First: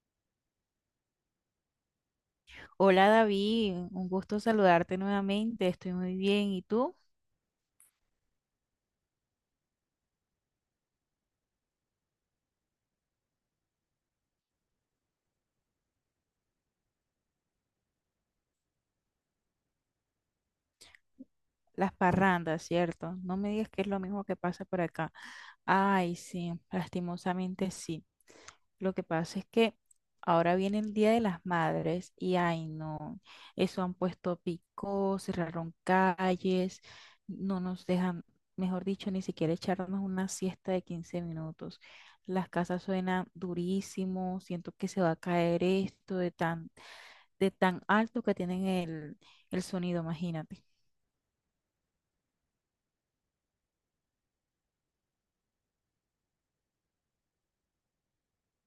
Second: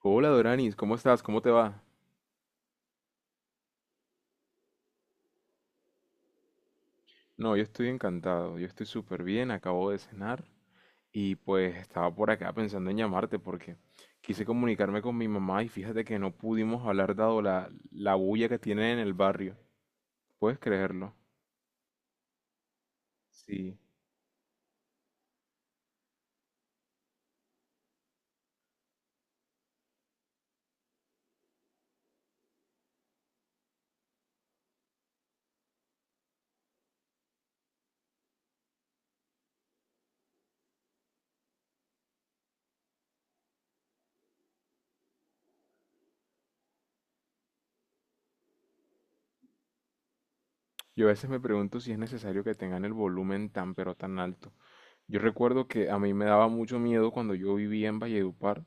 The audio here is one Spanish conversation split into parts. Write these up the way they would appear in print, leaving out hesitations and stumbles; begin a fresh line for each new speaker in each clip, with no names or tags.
Hola Doranis, ¿cómo estás? ¿Cómo te va?
Hola David, un gusto saludarte nuevamente. Estoy muy bien, ¿y tú?
No, yo estoy encantado, yo estoy súper bien, acabo de cenar y pues estaba por acá pensando en llamarte porque quise comunicarme con mi mamá y fíjate que no pudimos hablar dado la bulla que tienen en el barrio. ¿Puedes creerlo?
Las parrandas, ¿cierto? No me digas
Sí.
que es lo mismo que pasa por acá. Ay, sí, lastimosamente sí. Lo que pasa es que ahora viene el Día de las Madres y, ay, no, eso han puesto picos, cerraron calles, no nos dejan, mejor dicho, ni siquiera echarnos una siesta de 15 minutos. Las casas suenan durísimo, siento que se va a caer esto de tan alto que tienen el sonido, imagínate.
Yo a veces me pregunto si es necesario que tengan el volumen tan pero tan alto. Yo recuerdo que a mí me daba mucho miedo cuando yo vivía en Valledupar.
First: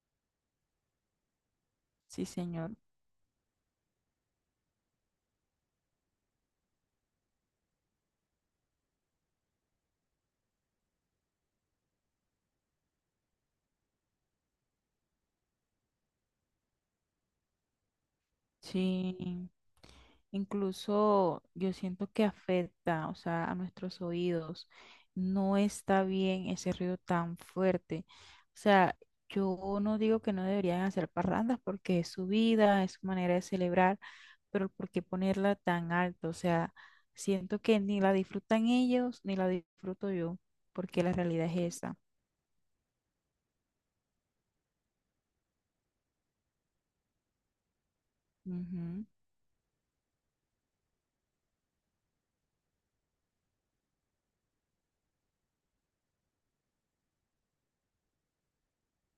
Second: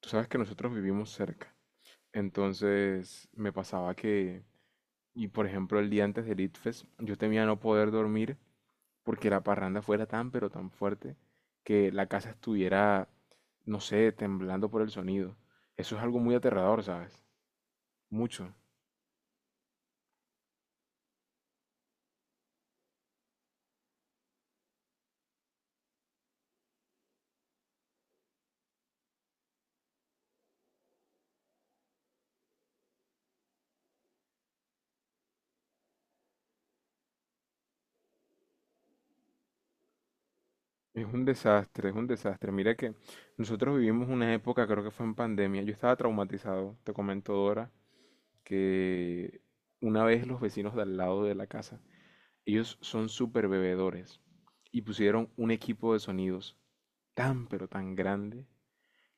Tú sabes que nosotros vivimos cerca.
Sí, señor.
Entonces me pasaba que. Y por ejemplo, el día antes del ITFES, yo temía no poder dormir porque la parranda fuera tan, pero tan fuerte que la casa estuviera, no sé, temblando por el sonido. Eso es algo muy aterrador, ¿sabes? Mucho.
Sí, incluso yo siento que afecta, o sea, a nuestros oídos. No está bien ese ruido tan fuerte. O sea, yo no digo que no deberían hacer parrandas porque es su vida, es su manera de celebrar, pero ¿por qué ponerla tan alto? O sea, siento que ni la disfrutan ellos ni la disfruto yo, porque
Es
la
un
realidad es
desastre, es
esa.
un desastre. Mira que nosotros vivimos una época, creo que fue en pandemia. Yo estaba traumatizado, te comento, Dora,
Ujú.
que una vez los vecinos de al lado de la casa, ellos son súper bebedores y pusieron un equipo de sonidos tan, pero tan grande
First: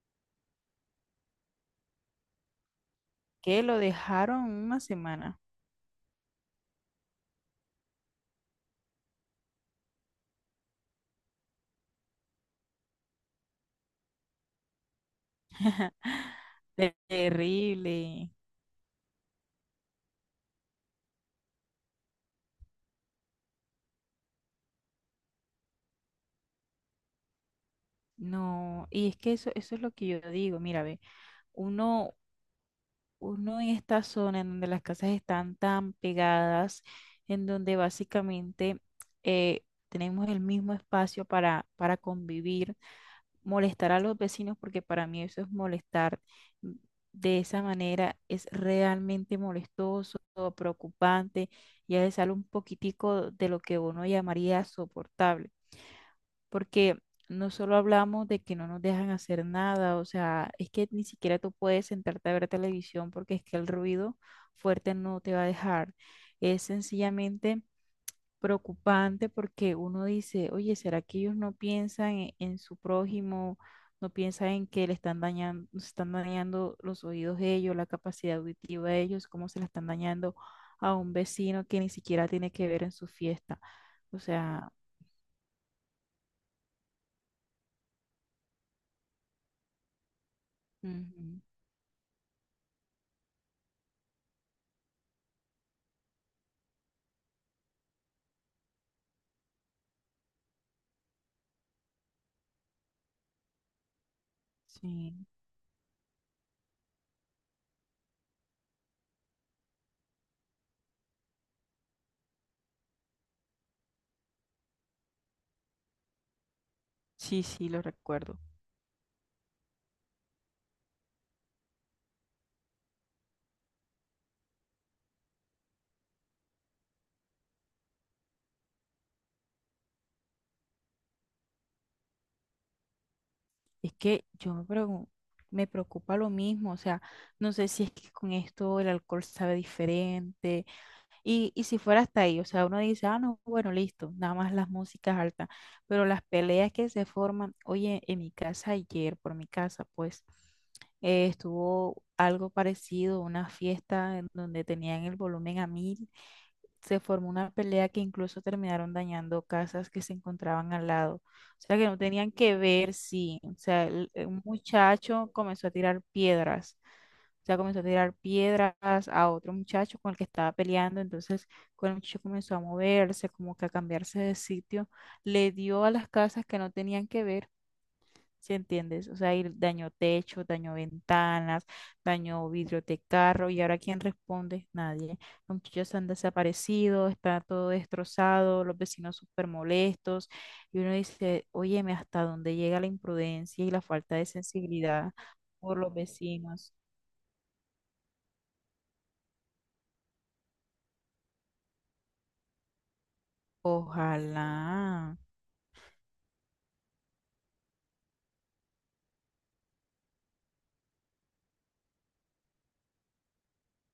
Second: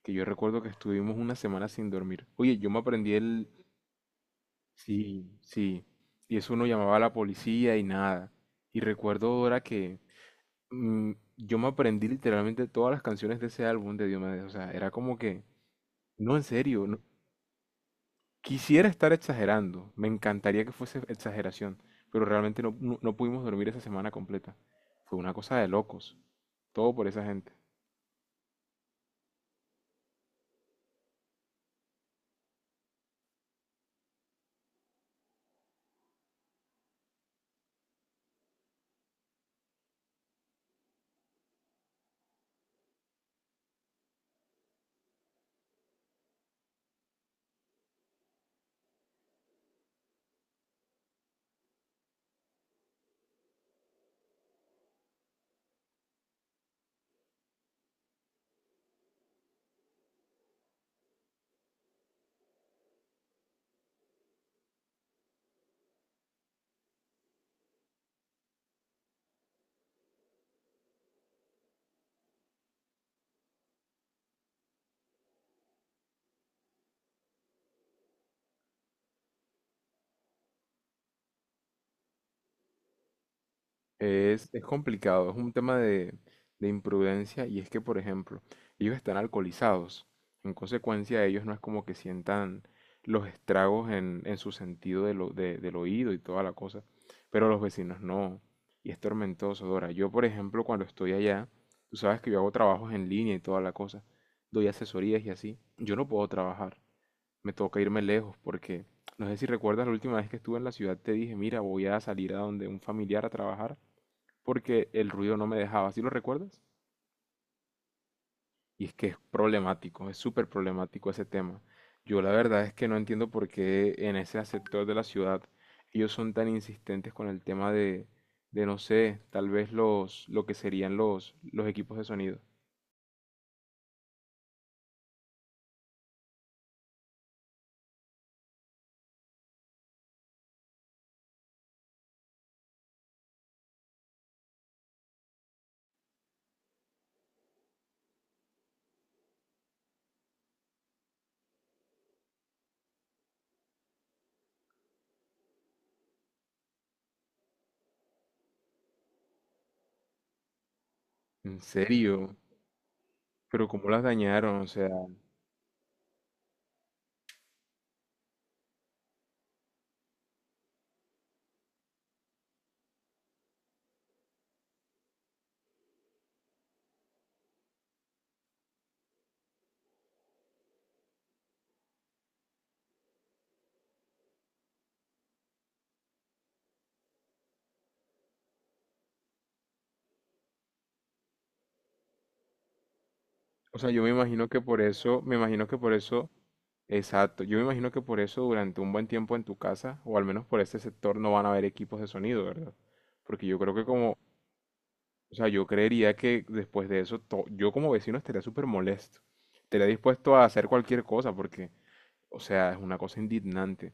que yo recuerdo que estuvimos una semana sin dormir. Oye, yo me aprendí el...
Que lo dejaron una
Sí,
semana.
sí. Y eso uno llamaba a la policía y nada. Y recuerdo ahora que mm, yo me aprendí literalmente todas las canciones de ese álbum de Diomedes. O sea, era como que, no, en serio,
Terrible.
quisiera estar exagerando. Me encantaría que fuese exageración. Pero realmente no, no pudimos dormir esa semana completa. Fue una cosa de locos. Todo por esa gente.
No, y es que eso es lo que yo digo. Mira, ve, uno, uno en esta zona en donde las casas están tan pegadas, en donde básicamente tenemos el mismo espacio para convivir, molestar a los vecinos, porque para mí eso es molestar mm, de esa manera. Es realmente molestoso, preocupante. Ya le sale un poquitico de lo que uno llamaría soportable, porque no solo hablamos de que no nos dejan hacer nada. O sea, es que ni siquiera tú puedes sentarte a ver televisión porque es que el ruido fuerte no te va a dejar. Es sencillamente preocupante, porque uno dice, oye, ¿será que ellos no piensan en su prójimo? No piensan en que le están dañando los oídos de ellos, la capacidad auditiva de ellos, cómo se la están dañando a un vecino que ni siquiera tiene que ver en su fiesta. O
Es
sea,
complicado, es un tema de imprudencia y es que, por ejemplo, ellos están alcoholizados. En consecuencia,
ujú,
ellos no es como que sientan los estragos en su sentido de del oído y toda la cosa, pero los vecinos no. Y es tormentoso, Dora. Yo, por ejemplo, cuando estoy allá, tú sabes que yo hago trabajos en línea y toda la cosa, doy
sí,
asesorías y así. Yo no puedo trabajar, me toca irme lejos porque, no sé si recuerdas la última vez que estuve en la ciudad, te dije, mira, voy a salir a donde un familiar a trabajar porque el ruido no me dejaba, ¿sí lo recuerdas?
sí, sí, lo recuerdo.
Y es que es problemático, es súper problemático ese tema. Yo la verdad es que no entiendo por qué en ese sector de la ciudad ellos son tan insistentes con el tema de no sé, tal vez lo que serían los equipos de sonido.
Es que me preocupa lo mismo. O sea, no sé si es que con esto el alcohol sabe diferente. Y si fuera hasta ahí, o sea, uno dice, ah, no, bueno, listo, nada más las músicas altas, pero las peleas que se forman, oye, en mi casa ayer, por mi casa, pues estuvo algo parecido, una fiesta en donde tenían el volumen a mil, se formó una pelea que incluso terminaron dañando casas que se encontraban al lado, o
¿En
sea, que no tenían
serio?
que ver. Sí, o
Pero
sea,
cómo las
un
dañaron, o sea.
muchacho comenzó a tirar piedras, sea, comenzó a tirar piedras a otro muchacho con el que estaba peleando. Entonces, cuando el muchacho comenzó a moverse, como que a cambiarse de sitio, le dio a las casas que no tenían que ver, ¿sí entiendes? O sea, y dañó techo, dañó ventanas, dañó vidrio de carro. ¿Y ahora quién responde? Nadie. Los muchachos han desaparecido, está todo destrozado, los vecinos súper molestos. Y uno dice, óyeme, ¿hasta dónde llega la imprudencia y
O
la
sea, yo me
falta de
imagino que por
sensibilidad
eso, me imagino que
por
por
los
eso,
vecinos?
exacto, yo me imagino que por eso durante un buen tiempo en tu casa, o al menos por este sector, no van a haber equipos de sonido, ¿verdad? Porque yo creo que como...
Ojalá,
O sea, yo creería que después de eso, yo como vecino estaría súper molesto. Estaría dispuesto a hacer cualquier cosa porque, o sea, es una cosa indignante.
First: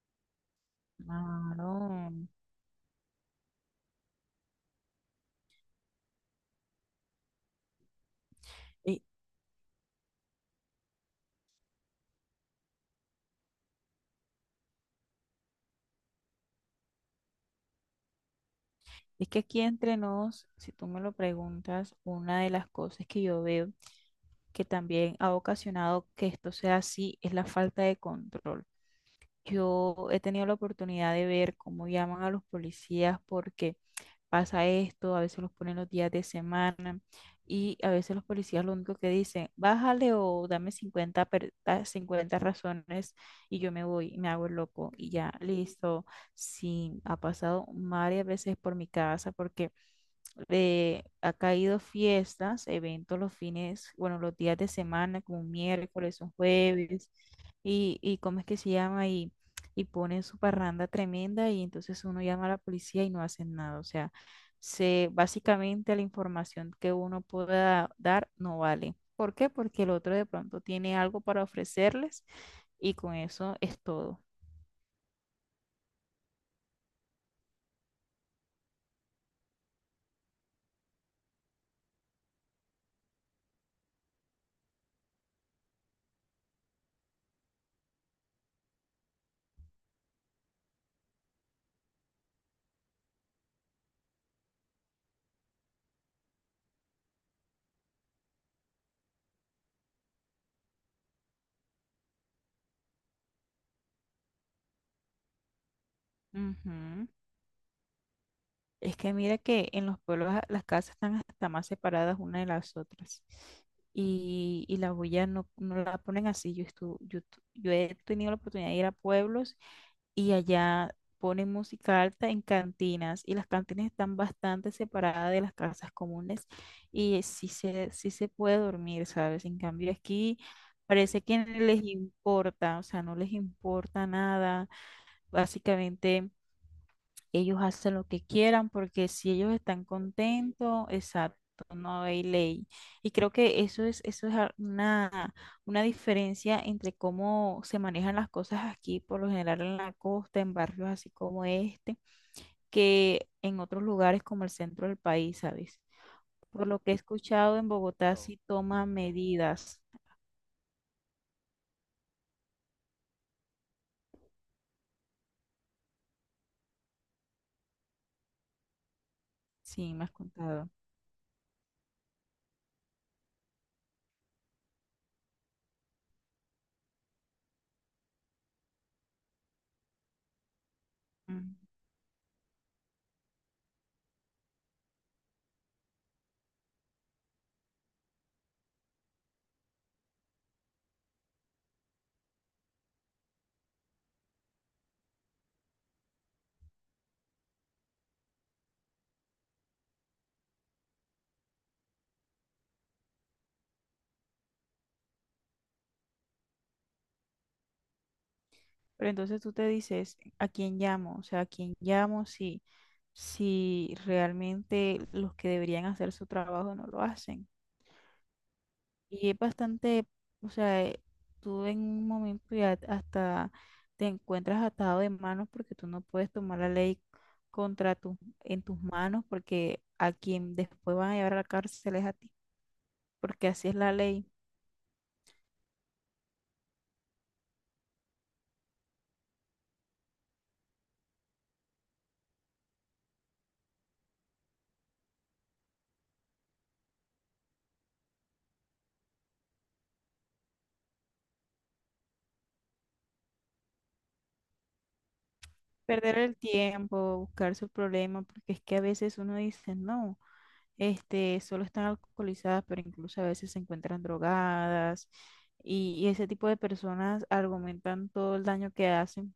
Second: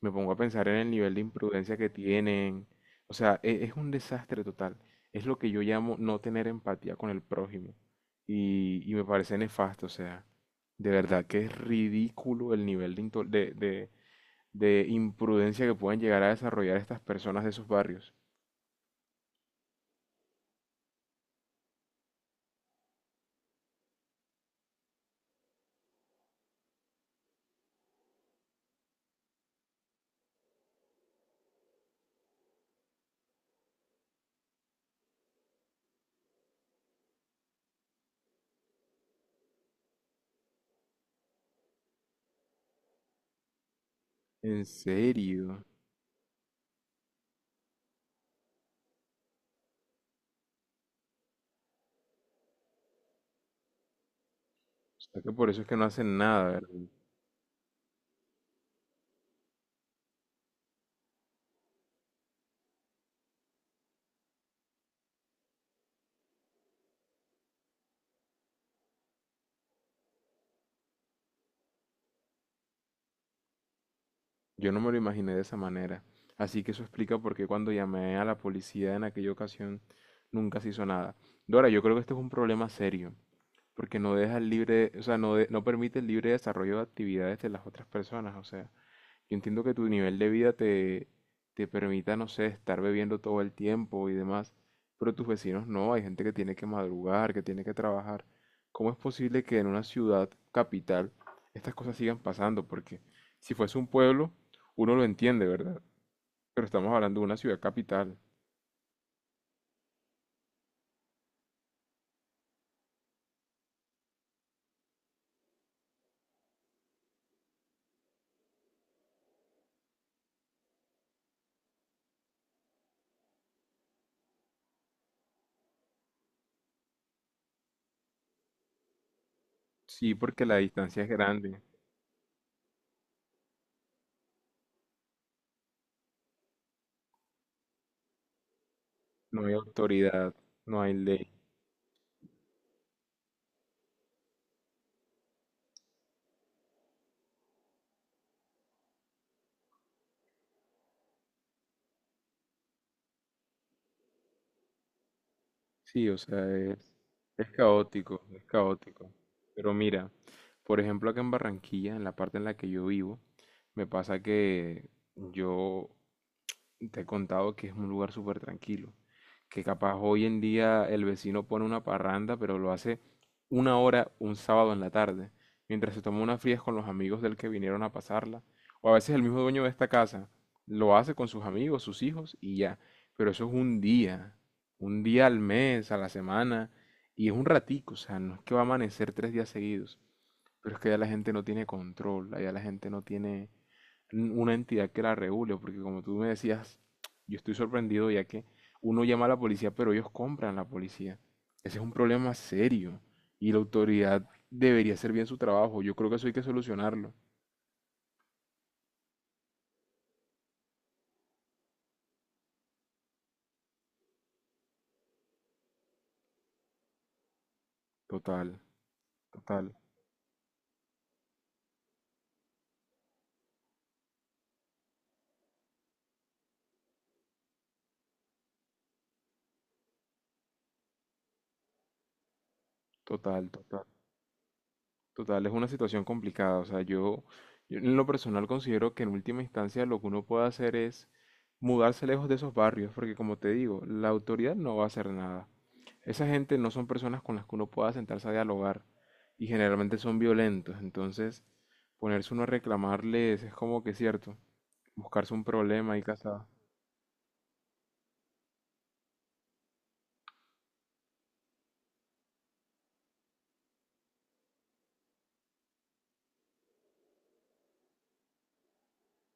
Me pongo a pensar en el nivel de imprudencia que
claro.
tienen. O sea, es un desastre total. Es lo que yo llamo no tener empatía con el prójimo. Y
Y-
me parece nefasto, o sea, de verdad que es ridículo el nivel de, de imprudencia que pueden llegar a desarrollar estas personas de esos barrios.
es que aquí entre nos, si tú me lo preguntas, una de las cosas que yo veo que también ha ocasionado que esto sea así es la falta de control. Yo he tenido la oportunidad de ver cómo llaman a los policías porque pasa esto. A veces los ponen los días de semana, y a veces los policías lo único que dicen, bájale, o dame 50 da 50 razones y yo me voy, y me hago el
En
loco y ya,
serio.
listo. Sí, ha pasado varias veces por mi casa porque ha caído fiestas, eventos los fines, bueno, los días de
Sea
semana,
que
como
por
un
eso es que no hacen
miércoles, un
nada, ¿verdad?
jueves y cómo es que se llama, y ponen su parranda tremenda y entonces uno llama a la policía y no hacen nada. O sea, se, básicamente la información que uno pueda dar no vale. ¿Por qué? Porque el otro de pronto tiene algo para ofrecerles, y con eso es todo.
Yo no me lo imaginé de esa manera. Así que eso explica por qué cuando llamé a la policía en aquella ocasión nunca se hizo nada. Dora, yo creo que este es un problema serio, porque no deja el libre, o sea, no, no permite el libre desarrollo de actividades de las otras personas. O sea, yo entiendo que tu nivel de vida te, te permita, no sé, estar bebiendo todo el tiempo y demás, pero tus vecinos no, hay gente que tiene que madrugar, que tiene que trabajar. ¿Cómo es posible que en una ciudad capital estas cosas sigan pasando? Porque si fuese un pueblo, uno lo entiende, ¿verdad? Pero estamos
Ujú.
hablando de una ciudad capital.
Es que mira que en los pueblos las casas están hasta más separadas una de las otras, y la bulla no, no la ponen así. Yo, estu- yo, tu- yo he tenido la oportunidad de ir a pueblos y allá ponen música alta en cantinas, y las cantinas están bastante separadas de las casas comunes, y sí se puede dormir, ¿sabes? En cambio
Sí,
aquí
porque la distancia es
parece que
grande,
no les importa. O sea, no les importa nada. Básicamente... ellos hacen lo que quieran porque si
no hay
ellos están
autoridad, no
contentos,
hay ley.
exacto, no hay ley. Y creo que eso es, una diferencia entre cómo se manejan las cosas aquí, por lo general en la costa, en barrios así como este, que en otros lugares como el centro del país, ¿sabes?
Sí, o sea,
Por lo que he
es
escuchado, en Bogotá
caótico,
sí
es
toman
caótico. Pero
medidas.
mira, por ejemplo, acá en Barranquilla, en la parte en la que yo vivo, me pasa que yo te he contado que es un lugar súper tranquilo, que
Sí,
capaz
me has
hoy en
contado.
día el vecino pone una parranda, pero lo hace una hora un sábado en la tarde, mientras se toma unas frías con los amigos del que vinieron a pasarla, o a veces el mismo dueño de esta casa lo hace con sus amigos, sus hijos y ya, pero eso es un día al mes, a la semana, y es un ratico, o sea, no es que va a amanecer tres días seguidos, pero es que ya la gente no tiene control, ya la gente no tiene una entidad que la regule, porque como tú me decías, yo estoy sorprendido ya que uno llama a la policía, pero ellos compran la policía. Ese es un problema serio y la autoridad debería hacer bien su trabajo. Yo creo que eso hay que solucionarlo.
Pero entonces tú te dices, ¿a quién llamo? O sea, ¿a quién llamo si realmente los que deberían hacer su trabajo no lo hacen?
Total,
Y es
total,
bastante, o sea, tú en un momento ya hasta te encuentras atado de manos porque tú no puedes tomar la ley contra tus, en tus manos, porque a quien después van a llevar a la cárcel es a ti, porque
total,
así es
total.
la ley.
Total, es una situación complicada. O sea, yo en lo personal considero que en última instancia lo que uno puede hacer es mudarse lejos de esos barrios, porque como te digo, la autoridad no va a hacer nada. Esa gente no son personas con las que uno pueda sentarse a dialogar y generalmente son violentos. Entonces, ponerse uno a reclamarles es como que cierto, buscarse un problema y
Perder el
casa...
tiempo, buscar su problema, porque es que a veces uno dice, no. Este, solo están alcoholizadas, pero incluso a veces se encuentran drogadas. Y ese tipo de personas argumentan todo el daño que hacen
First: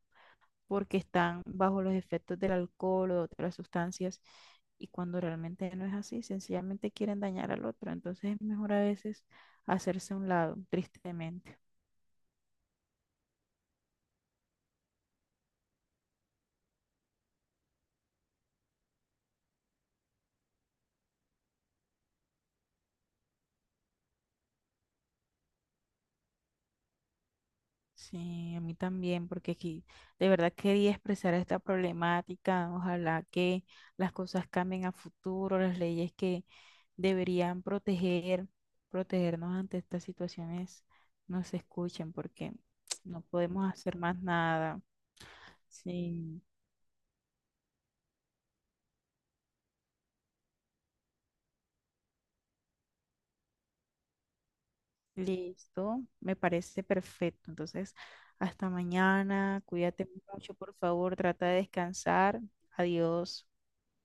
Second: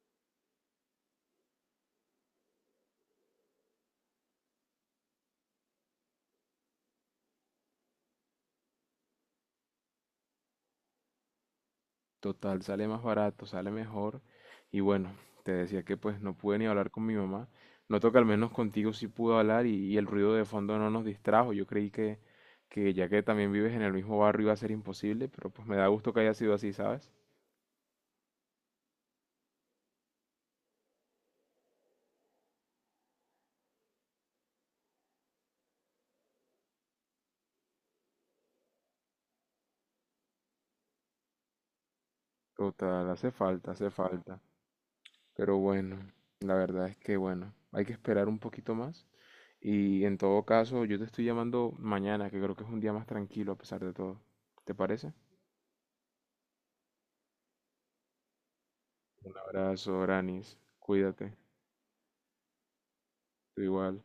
porque están bajo los efectos del alcohol o de otras sustancias. Y cuando realmente no es así, sencillamente quieren dañar al otro. Entonces es mejor a veces hacerse a un lado, tristemente.
Total, sale más barato, sale mejor. Y bueno, te decía que pues no pude ni hablar con mi mamá. Noto que al menos contigo sí pude hablar y el ruido de fondo no nos distrajo. Yo creí que ya que también vives en el mismo barrio iba a ser imposible, pero pues me da gusto que haya sido así, ¿sabes?
Sí, a mí también, porque aquí de verdad quería expresar esta problemática. Ojalá que las cosas cambien a futuro, las leyes que deberían proteger, protegernos ante estas situaciones, no se escuchen, porque
Total,
no
hace
podemos
falta, hace
hacer más
falta.
nada.
Pero bueno,
Sí,
la verdad es que bueno, hay que esperar un poquito más. Y en todo caso, yo te estoy llamando mañana, que creo que es un día más tranquilo a pesar de todo. ¿Te parece?
listo, me parece perfecto. Entonces, hasta
Un
mañana,
abrazo,
cuídate mucho,
Granis.
por favor,
Cuídate.
trata de descansar. Adiós.
Tú igual.